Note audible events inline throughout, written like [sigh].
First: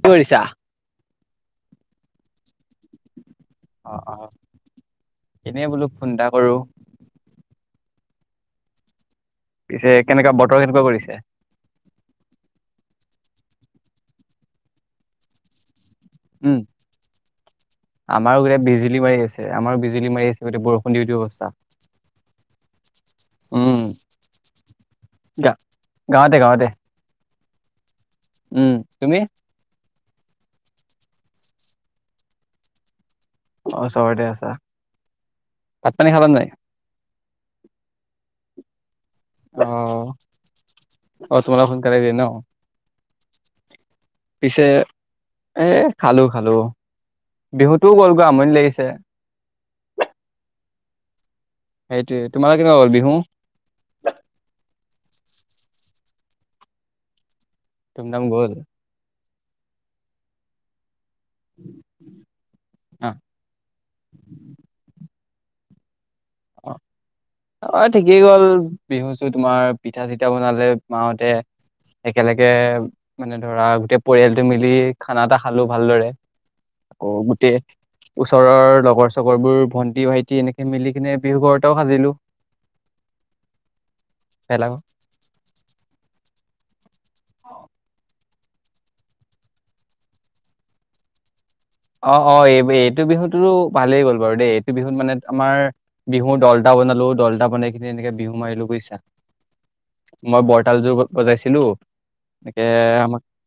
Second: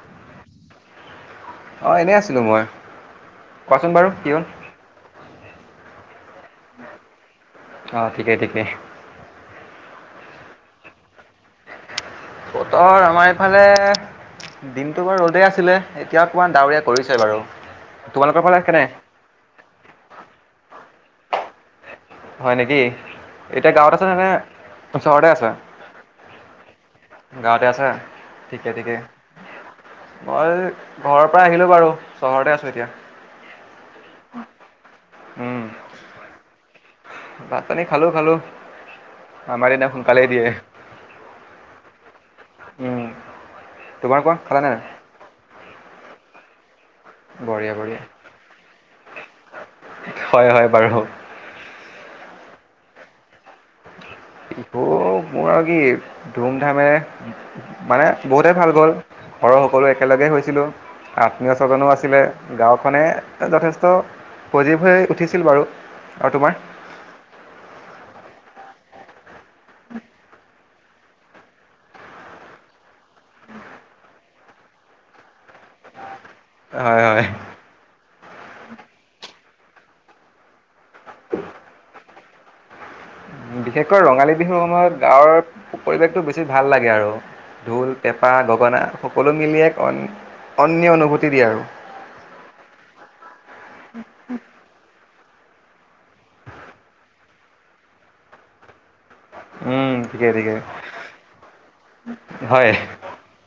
কি কৰিছা? অঁ এনেই আছিলো মই। কোৱাচোন অ', বাৰু কি অ', হ'ল এনে বোলো। ফোন্ত‍‌‌া কৰোঁ। অ' ঠিকেই ঠিকে। পিছে কেনেকুৱা বতৰ কেনেকুৱা কৰিছে? বতৰ আমাৰ এফালে দিনটো বাৰু ৰ'দেই আছিলে। এতিয়া অকণমান উম ডাৱৰীয়া কৰিছে বাৰু তোমালোকৰ আমাৰো এয়া ফালে কেনে বিজুলী মাৰি আছে। আমাৰো বিজুলী মাৰি আছে গতিকে বৰষুণ দিও দিও অৱছতা। হয় নেকি? এতিয়া গাঁৱত আছা নে নে চহৰতে আছা? গা গাঁৱতে গাঁৱতে। গাঁৱতে আছা? উ, ঠিকে ঠিকে তুমি? মই ঘৰৰপা আহিলো বাৰু, চহৰতে আছো এতিয়া। অ', চহৰতে আছা? ভাত পানী খালা নাই? ভাত-পানী খালো খালো। অ', তোমালোক সোনকালেই দিয়ে ন? উম তোমাৰ কোৱা খালা পিছে নে নাই? এ, খালো খালো। বঢ়িয়া বিহুতোও বঢ়িয়া গ'লগৈ আমনি লাগিছে। হয় হয় বাৰু। সেইটোয়ে, তোমালোক কেনেকুৱা হ'ল বিহু? বিহু মোৰ আৰু কি ধুম ধামেৰে। মানে বহুতে ভাল গ'ল। ঘৰৰ সকলো একেলগে হৈছিলো। আত্মীয় স্বজনো আছিলে। গাঁওখনে যথেষ্ট পজিভ হৈ উঠিছ আ ছিল বাৰু আৰু তোমাৰ অ অ ঠিকেই গ'ল বিহু চো তোমাৰ, পিঠা চিঠা বনালে, মাহতে একেলগে মানে, ধৰা গোটেই পৰিয়ালটো মিলি খানা এটা খালো ভালদৰে। হয় আকৌ হয় গোটেই ওচৰৰ লগৰ চগৰ বোৰ ভন্টি ভাইটি এনেকে মিলি কিনে বিহু ঘৰতেও সাজিলো বিশষ ৰঙালী বিহুৰ ভেলাঘৰ সময়ত গাঁৱৰ প পৰিৱেশটো বেছি ভাল লাগে আৰু ঢোল পে পা গগনা সকলো মিলিয়ে অন্য অনুভূতি দিয়ে আৰু অ অ এই এইটো বিহুতৰো পালেই গ'ল বাৰু দেই, এইটো বিহুত মানে আমাৰ বিহু দলদটা বনালো দলটা বনাই খিনি এনেকে বিহু মাৰিলো বুজিছা উম ঠিকে মই ঠিকে বৰতালযোৰ বজাইছিলো এনেকে হয়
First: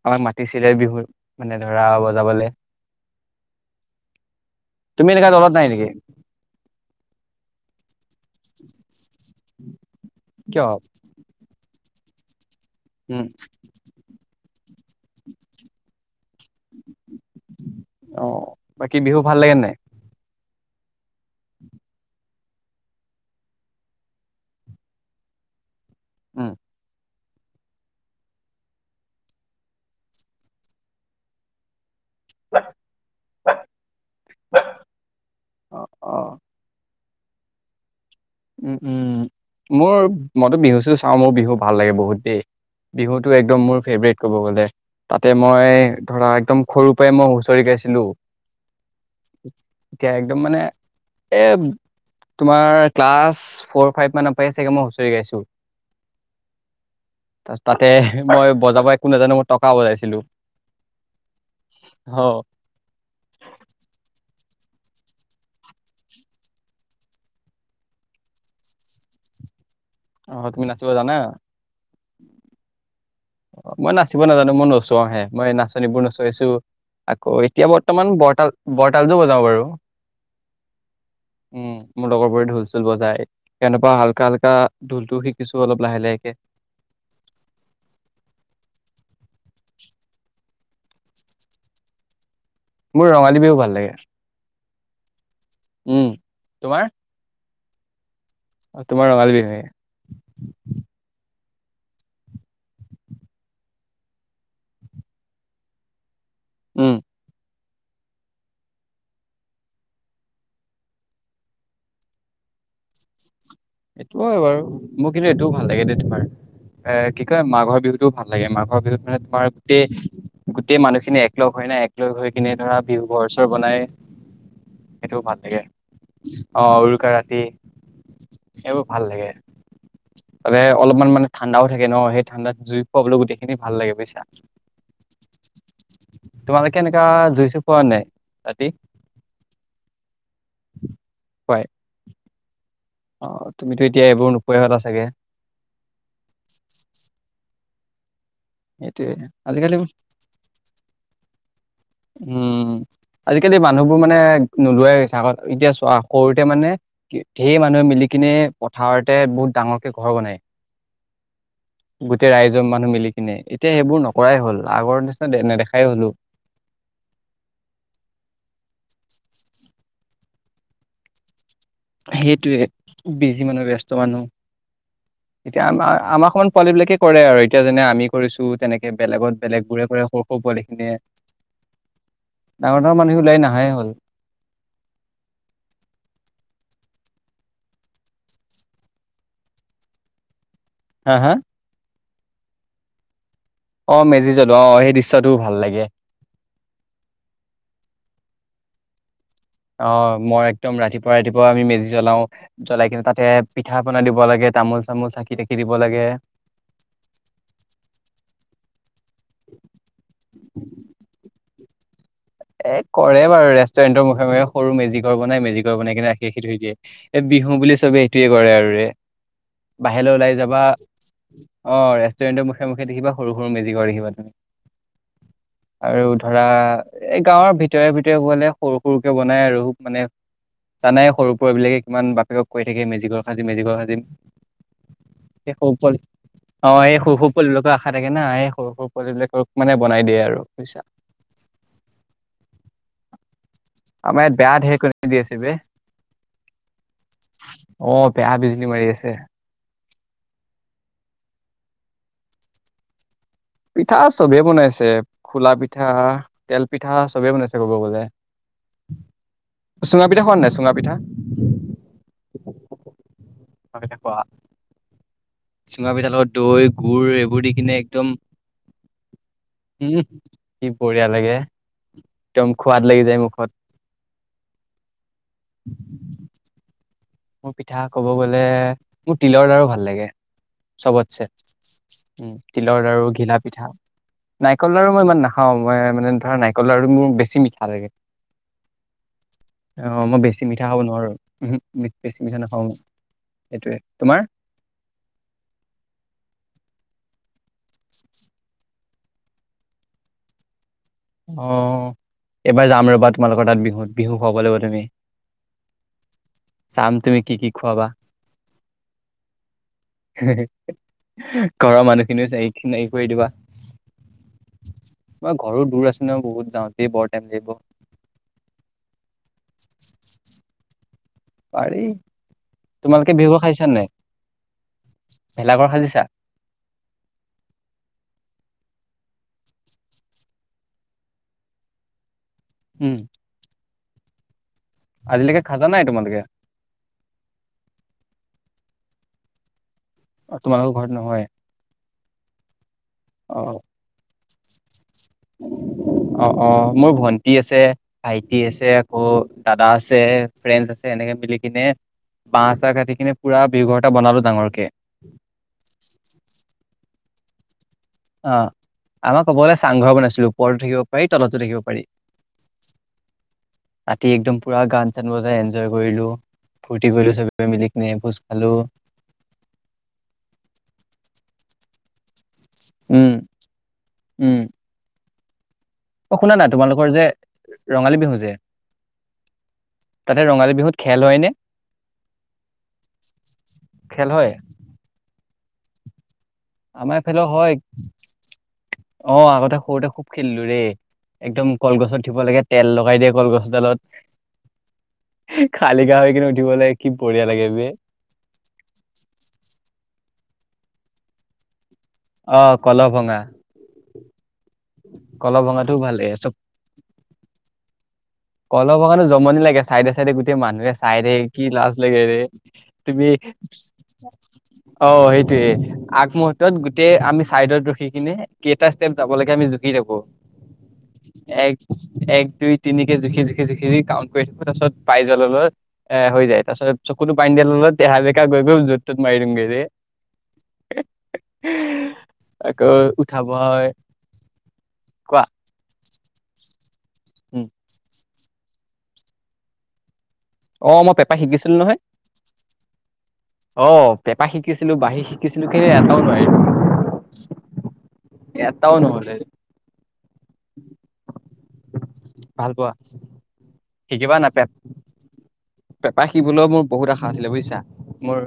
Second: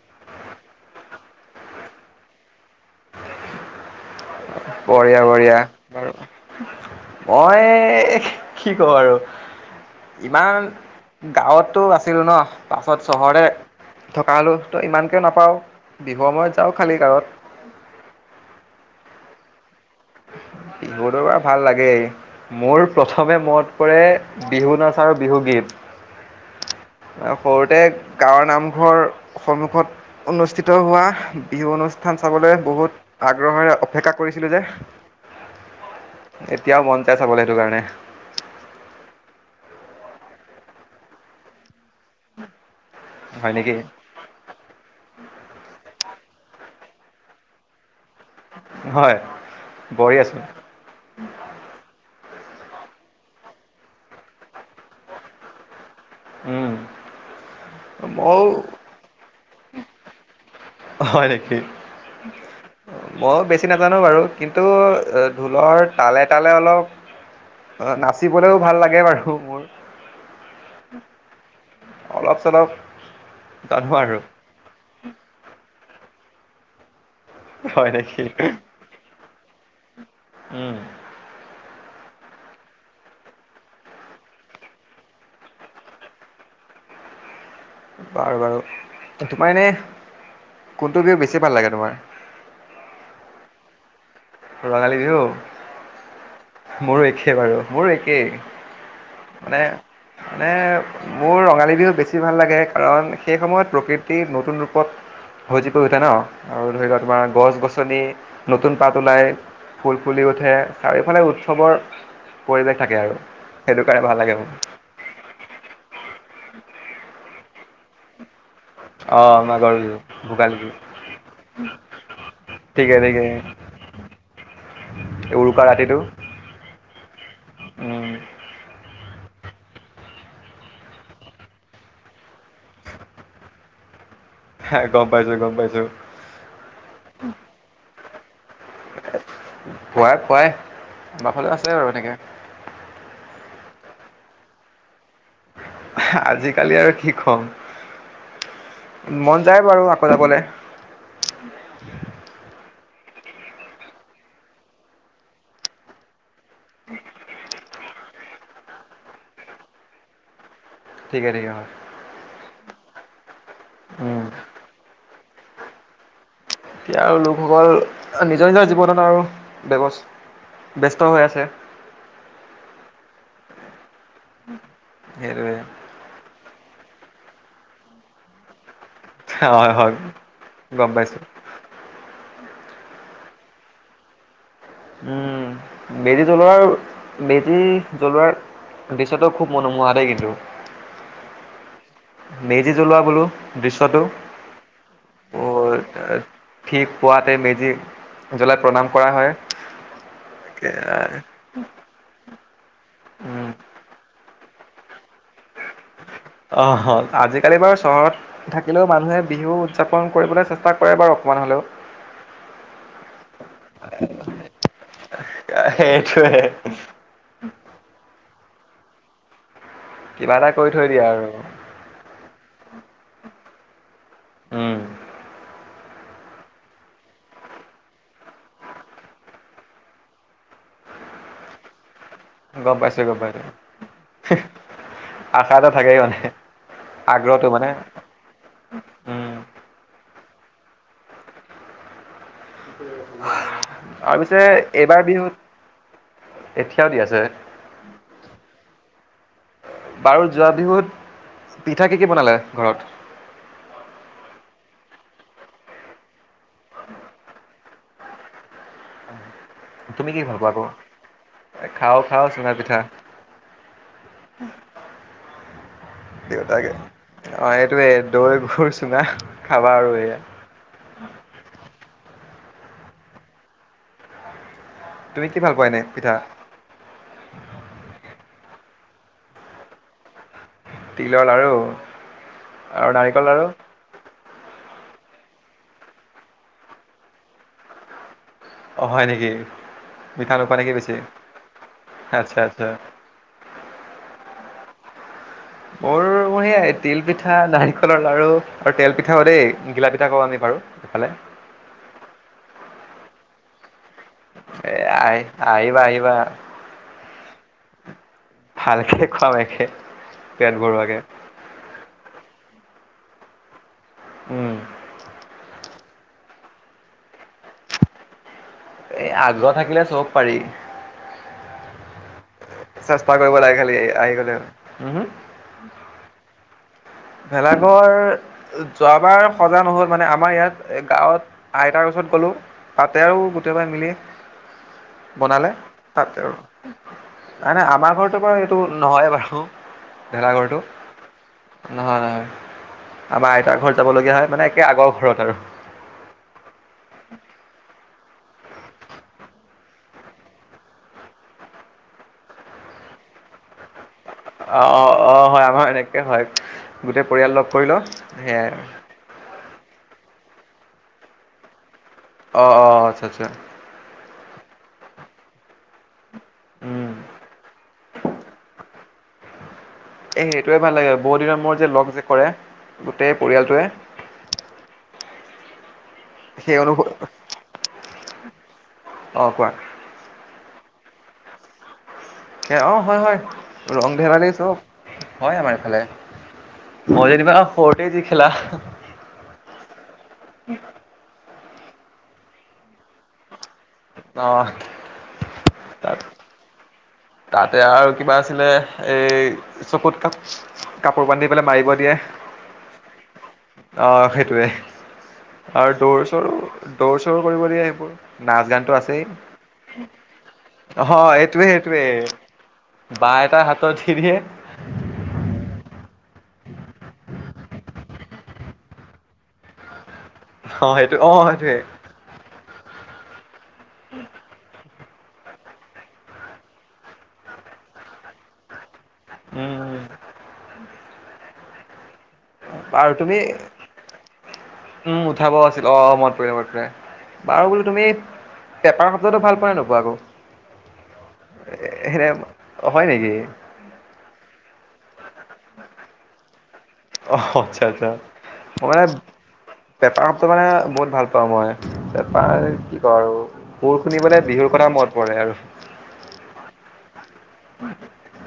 আমাকাক তিচিৰাই বিহু মানে ধৰা বজাবলৈ তুমি বঢ়িয়া, এনেকা দলত বঢ়িয়া, নাই নেকি বাৰু মই এক কি ক আৰু কিয় ইমান গাঁৱতো আছে চুলন পাছত উম চহৰে থকা হ'লো তো ইমানকে নাপাওঁ বিহুৰ সময়ত যাওঁ খালী অ গৱত বাকী বিহু ভাল লাগে নাই বিহু দবাৰ ভাল লাগেই মোৰ প্ৰথমে মত পৰে বিহু নাচ আৰু বিহুগীত উ সৰুতে গাঁৱৰ নামঘৰ সন্মুখত অনুষ্ঠিত হোৱা বিহু অনুষ্ঠিত থান চাবলৈ বহুত আগ্ৰহেৰে অপেক্ষা কৰিছিলোঁ যে অ অ এতিয়াও মন যায় চাবলৈ সেইটো কাৰণে উ উম মোৰ মইতো বিহু চ চাওঁ মোৰ বিহু ভাল লাগে বহুত দেই বিহুতটো হয় একদম নেকি মোৰ ফেভৰেট ক'ব গ'লে তাতে মই ধৰা একদম সৰুৰ পৰাই মই হুঁচৰি গাইছিলো হয় এতিয়া একদম বঢ়িয়াচোন মানে এ তোমাৰ ক্লাছ ফ'ৰ ফাইভ মানৰ পৰা চাগে মই হুঁচৰি গাইছোঁ উম, তাৰছ তাতে ময়ো মই বজাব একো নাজানো ম টকা বজাইছিলো। হয় নেকি মই বেছি নাজানো বাৰু কিন্তু ঢোলৰ তালে তালে অলপ অহ তুমি নাচিব জানা? অলপ চলপ অ জানো মই আৰু নাচিব নাজানো মই নোচোৱা হে মই নাচনিবোৰ নচাইছো অ এতিয়া হয় বৰ্তমান নেকি বটাল বটাল যাওঁ বাৰু। উম উম মোৰ লগৰবোৰে ঢোল চোল বজায় কেনেকুৱা হালকা হালকা ঢোলটোও শিকিছো অলপ লাহে লাহেকে। বাৰু বাৰু তোমাৰ এনে কোনটো বিহু বেছি ভাল লাগে তোমাৰ? মোৰ ৰঙালী বিহু ভাল লাগে। ৰঙালী বিহু? উম। তোমাৰ? মোৰো একেই বাৰু। মোৰ একেই। তোমাৰ ৰঙালী মানে বিহুৱে, মানে মোৰ ৰঙালী লী বিহু বেছি ভাল লাগে কাৰণ সেই সময়ত প্ৰকৃতি নতুন ৰূপত ভজি পৰি উঠে ন। আৰু ধৰি উম, লোৱা তোমাৰ গছ গছনি নতুন প তলাই ফুল ফুলি উঠে চাৰিফালে উৎসৱৰ পৰিৱেশ থাকে আৰু। সেইটো কাৰণে এইটো ভাল লাগে হয় মোৰ বাৰু মোৰ কিন্তু এইটোও ভাল লাগে দ তোমাৰ এ কি কয় মাঘৰ বিহুতটো ভাল াল লাগ মাঘৰ বিহুত মানে অ তোমাৰ মাঘৰ গোটেই বিহু ভোগালী বিহু গোটেই মানুহখিনি এক লগগ হৈ নাই এককলগ হৈ কিনে ধৰা ঠিকে বিহু ঠিকে ঘৰ চৰ বনাই সেইটোও ভাল লাগে, উৰুকা ৰাতিটো অ কৰা উম। ভাল লাগে ত অলপমান মানে ঠাণ্ডাও থাকে ন সেই ঠাণ্ডাত জুই খুৱাবলৈ গোটেই খিনি ভাল লাগে বুজিছা। গম পাইছো গম পাইছো তোমাল কেনেকা জুইছো পোৱা নাই? অতি পোৱা- কোৱাই বাফালে খুৱাই? আছে বাৰু এনেকৈ অ তুমিতো এতিয়া এইবোৰ নোপোৱাই হলা চাগে। আজিকালি আৰু কি কম এইটোয়ে মন যায় আজিকালি বাৰু আকৌ যাবলৈ উম আজিকালি মানুহবোৰ মানে নোলোৱাইছে আগত এতিয়া চোৱা সৰুতে মানে ঢেৰ মানুহে মিলি কিনে পথাৰতে বহুত ডাঙৰকে ঘৰ বনায়। ঠিকে ঠিকে হয় গোটেই ৰাইজৰ মান মিলি কিনে এতিয়া এইবোৰ উম। নকৰাই হ'ল আগৰ নি নেদেখাই হ'লো। এতিয়াৰ লোকসকল নিজৰ নিজৰ জীৱনত আৰু ব্যৱ ব্যস্ত হৈ আছে। সেইটোৱে বিজি মানুহ ব্যস্ত মানুহ। সেইটোৱে এতিয়া আমাৰ আমাৰ সমান [inaudible] বিলাকে কৰে আৰু এতিয়া যেনে আমি কৰিছো তেনেকে বেলেগত বেলেগ হয় বোৰে হয় কৰে সৰু সৰু গম পোৱালিখিনিয়ে পাইছোঁ ডাঙৰ ডাঙৰ মানুহ ওলাই নাহাই হ'ল। উম মেজী জ্বলোৱাৰ মেজী জ্বলোৱাৰ পিছতো খুব মনোমোহা দেই কিন্তু। হা হা। মেজি জলোৱা বোলো। অ দৃশ্যটো মেজি জ্বলোৱা আহ সেই দৃশ্যয়টোও ভাল লাগে। তাতে মেজি জ্বলাই প্ৰণাম কৰা হয়। অ মই একদম ৰাতিপুৱা ৰাতিপুৱা আমি মেজি জ্বলাও। জ্বলাই কিনে তাতে উম পিঠা পনা দিব লাগে। তামোল চামোল চাকি তাকি দিব লাগে। অহ আজিকালি বাৰু চহৰত থাকিলেও মানুহে বিহু উদযাপন কৰিবলৈ চেষ্টা কৰে বাৰু অকমান হলেও। এ কৰে বাৰু ৰেষ্টুৰেণ্টৰ মুখে মুখে সৰু মেজি ঘৰ বনাই মেজি ঘৰ বনাই কিনে ৰাখী ৰাখী সেইটোৱে থৈ দিয়ে এই বিহু বুলি চবেই এইটোৱে কৰে আৰুৰে। বাহিৰলৈ ওলাই কিবা এটা যাবা কৰি থৈ দিয়ে আৰু অ ৰেষ্টুৰেণ্টৰ মুখে মুখে দেখিবা সৰু সৰু মেজিৰ ঘৰ দেখিবা। উম। [inaudible] আৰু ধৰা এই গাঁৱৰ ভিতৰে ভিতৰে গলে সৰু সৰুকে বনাই আৰু মানে জানাই সৰু [unintelligible] বিলাকে ইমান বাপেকক কৈ গম থাকে পাইছোঁ গম মেজিঘৰ পাইছোঁ। সাজিম মেজিঘৰ সাজিম এই আশা এটা সৰু পল থাকেই মানে অ এই সৰু সৰু আগ্ৰহটো মানে পুলিবিলাকৰ আশা থাকে না এই সৰু সৰু উম, পোৱালিবিলকক মানে বনাই দিয়ে আৰু। উছা। [inaudible] ওহ আমাৰ ইয়াত বেয়া ধেৰেকণি দি আছে বে, এতিয়াও দি আছে [unintelligible] অ বেয়া বিজুলী মাৰি আছে। বাৰু যোৱা বিহুত পিঠা কি কি বনালে ঘৰত? পিঠা চবে বনাইছে খোলা পিঠা, তেল পিঠা চবে বনাইছে ক'ব গলে। চুঙা তুমি কি পিঠা খোৱা ভাল পোৱা নাই আকৌ চুঙা পিঠা? এ খাও খাও চুঙা পিঠা। হয় কোৱা। চুঙা পিঠা লগত দৈ দেউতাকে গুৰ এইবোৰ দি অ' কিনে এইটোৱে একদম দৈ, গুৰ, চুঙা খাবা আৰু উম এয়া। কি বঢ়িয়া লাগে। একদম খোৱাদ লাগি যায় মুখত। তুমি কি ভাল পোৱা এনে পিঠা। মোৰ পিঠা কব গ'লে মোৰ তিলৰ লাৰো ভাল লাগে। তিলৰ চবতছে লাৰু উম', আৰু তিলৰ-লাৰু, নাৰিকল ঘিলা- লাৰু? পিঠা। নাৰিকল -লাৰু মই, ইমান নাখাওঁ। মই মানে ধৰা নাৰিকল-লাৰু মোৰ বেছি মিঠা লাগে। অ' হয় নেকি? অহ ', মই বেছি নোখোৱা মিঠা নেকি খাব বেছি? নোৱাৰো। উমহু, ' মি, বেছি আচ্ছা মিঠা নাখাওঁ। আচ্ছা। এইটোৱে। তোমাৰ? মোৰ', -মোৰ সেয়াই তিল- পিঠা, নাৰিকলৰ লাৰু আৰু তেল -পিঠাও দেই, ঘিলা-পিঠা কও', আমি বাৰু, এইফালে অহ', এইবাৰ যাম ৰ'বা, তোমালোকৰ তাত বিহুত। বিহু খুৱাব লাগিব তুমি এ', আহি ', -আহিবা-আহিবা। চাম তুমি কি কি খোৱাাবা? একে সেনেকে পেট ভৰোৱাকে ঘৰৰ মানুহখিনিও চাই, চিনাকি কৰি দিবা। উম', তোমাৰ ঘৰো দূৰ আছে। এনেও বহুত যাওঁতে বৰ টাইম লাগিব। এই, আগ্ৰহ থাকিলে চব পাৰি। পাৰি', তোমালোকে চেষ্টা বিহু কৰিব ঘৰ লাগে খাইছা খালি নাই আহি গলেও। উম', হ, ভেলাঘৰ সাজিছা ভেলাঘৰ, যোৱাবাৰ সজা নহ'ল মানে, আমাৰ ইয়াত, গাঁৱত আইতাৰ ওচৰত গ'লো। উম তাতে আৰু গোটেইবাই মিলি, আজিলৈকে বনালে খাজা নাই, তাতে তোমালোকে? আৰু নাই- নাই আমাৰ ঘৰতো বাৰু এইটো নহয় বাৰু। অহ ', তোমালোকৰ ঘৰত নহয়। হয়। আমাৰ অ আইতাৰ ঘৰ যাবলগীয়া হয়। মানে একে আগৰ ঘৰত আৰু অ', - অ', মোৰ ভন, ন্তি আছে ভাইটি আছে আকৌ দাদা আছে ফ্ৰেণ্ডচ আছে এনেকে মিলি কিনে বাহহ চাহ কাটি কিনে পুৰা বি ঘৰত অ অ অ হয় আমাৰ এনেকে হয় গোটেই পৰিয়াল লগ কৰি ল। অ ', আমাক কবলে আছে, চাংঘৰ বনাইছিলো ওপৰতো থাকিব পাৰি তলতো থাকিব পাৰি। অহ', - অহ', - আচ্ছা', - আচ্ছা ', ৰাতি একদম পুৰা গান-চান বজাই এনজয় কৰিলো। ফূৰ্তি উম। কৰিলো চবে মিলিকেনে ভোজ খালো। এ সেইটোৱে ভাল লাগে বহুত দিনৰ মোৰত যে লগ যে কৰে। উম গোটেই পৰিয়ালটোৱে। উম অ শুনা না সেই অনুভৱ তোমালোকৰ যে ৰঙালী বিহু যে অঁ কোৱা তাতে ৰঙালী বিহুত খেল হয়নে? এ অ হয়-হয় ৰং খেল ধেমালি হয় চব। হয় আমাৰ এইফালে। আমাৰ মই এইফালে যেনিবা হয় সৰুতে যি খেলা। অ আগতে সৰুতে সোব খেললোৰে। একদম কলগছত উথিব লাগে, তেল লগাই দিয়ে কলগছ [unintelligible] লত অঁ খালিকা তাত হৈ কিনে উঠিবলৈাগ তাতে আৰু কিবা আছিলে, এই চকুত কাপ। কাপোৰ বান্ধি পেলাই মাৰিব- অ কল ভঙা [unintelligible] অ সেইটোৱে কল আৰু ভঙাটোও ভাল দৌৰ লাগে চৰ-দৌৰ চৰ কৰিব বেয়া সেইবোৰৰ কলত বগুৱাটো জমনি লাগে চাইডে চাইডে গোটেই মানুহে অহ চাই দেই কি এইটোৱে লাজ। সেইটোৱে লে তুমি বাঁহ এটা হাতত দি দিয়ে অ সেইটোৱে। আগমুহূৰ্তত গোটেই আমি চাইডত ৰখি কিনে কেইটা ষ্টেপ যাব লাগে আমি জুকি থাকো। অ সেইটো অ সেইটোয়ে। তিনি জুখি-জুখি-জুখি কাউণ্ট কৰিব তাৰ পাছত পাইজল অলৰ এ হৈ যায় তাৰ পাছত চকুটো বান্ধি দিয়া তেহা বেঁকা গৈ গৈ যত [unintelligible] উম উম বাৰু তুমি উম কোৱা উঠাব আছিল অ মনত পৰিলে মনত পৰে। উম বাৰু বোলো তুমি, পেপাৰ শব্দতো ভাল পোৱা নে নোপোৱা আকৌ, অ মই পেপা শিকিছিলো নহয় সেনে হয় নেকি? অ পেঁপা শিকিছিলো বাঁহী। কিছু লোকে এটাও নহয় অ আচ্ছা আচ্ছা এটাও নহলে। টো মানে বহুত ভাল পাওঁ মই। তাৰপৰা ভাল পোৱা কি কৰ আৰু সুৰ শুনি শিকিবা মানে না পে বিহুৰ কথা মনত পৰে আৰু। পেপা শিকিবলৈও মোৰ বহুত আশা আছিলে বুজিছা, মোৰ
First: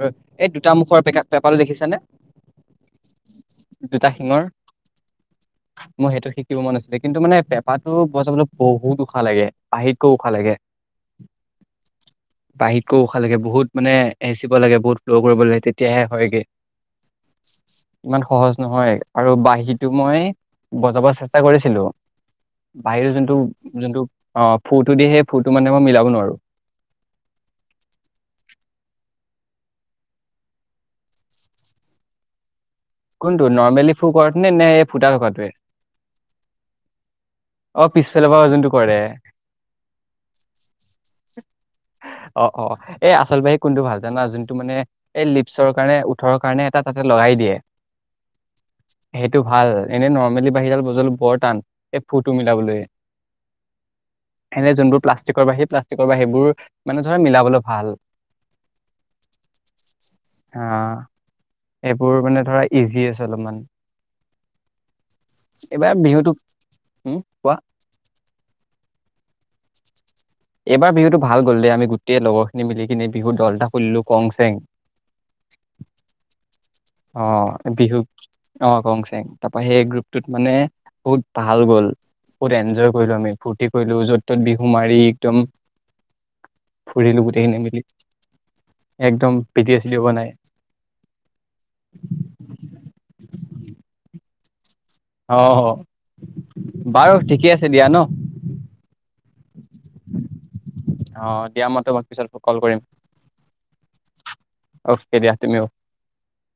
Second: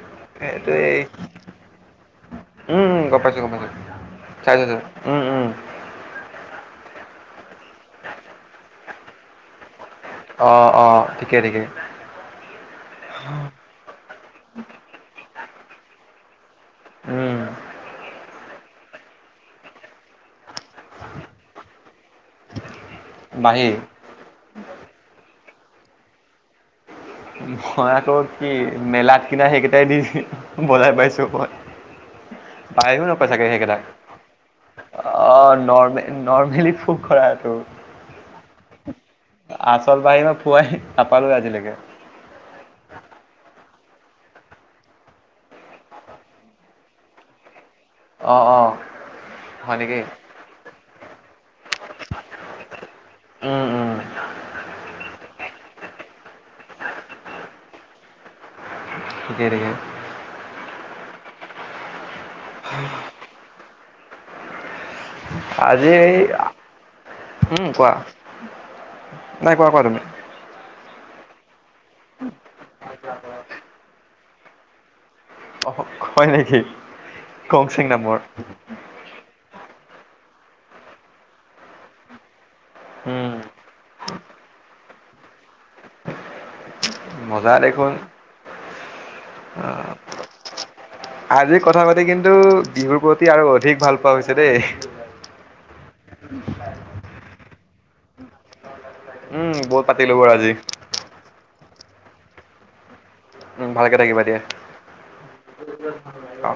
এই দুটা সেইটোৱেই মুখৰ পেকা পেঁপা টো দেখিছা নে উম গম পাইছোঁ গম পাইছোঁ দুটা শিঙৰ চাইছোঁ চাইছোঁ। উম উম মই সেইটো শিক মন আছিলে কিন্তু মানে পেপ তাতো বছাব বহুত ওখ ভাল লাগে পাহিত উখাহ লাগে অঁ অঁ ঠিকে ঠিকে বাঁহীতকৈ উখাহ লাগে বহুত মানে এচিব লাগে বহুত ফ্ল' কৰিব লাগে তেতিয়াহে হয়গে উম ইমান সহজ নহয় আৰু বাঁহীটো মই বজাব চেষ্টা কৰিছিলো বাহিৰৰ যোনটো বাঁহী যোনটো আহ সেই ফ্লোটো মানে মই মিলাব নোৱাৰো। মই আকৌ কি মেলাত কিনা সেইকেইটাই দি বজাই পাইছো মই। [unintelligible] কোনটো চাগে সেইকেইটাই নৰ্মেলি ফু কৰাটো নে নে এই ফুটা থকাটোৱে অ', ন-নৰ্মেলি ফোক কৰাটো। অ পিছফালৰ পৰা যোনটো কৰে আচল বাঁহী মই ফুৱাই নাপালো আজিলৈকে অ অ এই আচল বাঁহী কোনটো ভাল জানা যোনটো মানে এই লিপচৰ কাৰণে ওঠৰৰ কাৰণে এটা তাতে লগাই দিয়ে অঁ অঁ সেইটো ভাল হয় নেকি এনেই নৰ্মেলি বাঁহীডাল বজলো বৰ টান ফুটো মিলাবলৈ উম উম এনে যোনবোৰ প্লাষ্টিকৰ বাঁহী [unintelligible] সেইবোৰ মানে ধৰা মিলাবলৈ ভাল ঠিকেই ঠিকেই এই বোৰ মানে ধৰা ইজি আছে অলপমান। আজি এইবাৰ এই বিহুতো উম, কোৱা। নাই কোৱা, কোৱা তুমি। এইবাৰ বিহুটো ভাল গ'ল দে আমি গোটেই লগৰ খিনি মিলি কিনে বিহুৰ দল এটা খুলিলো কং চেং অ হয় নেকি অ কংচিং বিহুক নামৰ অ গং চেং তাৰপৰা সেই গ্ৰুপ মানে বহুত ভাল গ'ল বহুত এনজয় কৰিলো উম, আমি ফূৰ্তি কৰিলো য'ত ত'ত বিহু মাৰি একদম ফুৰিলো মজা গোটেইখিন মিলি দেখোন একদম পিটি এ চ দি বনাই আজিৰ কথা পাতি কিন্তু বিহুৰ প্ৰতি আৰু অধিক ভাল পোৱা হৈছে দেই অ বাৰু ঠিকে আছে দিয়া ন উ বত পাতিলো বাৰু আজি অ দিয়া মই তোমাক পিছত কল কৰিম উম ভালকে থাকিবা দিয়া অ'কে দিয়া তুমিও অ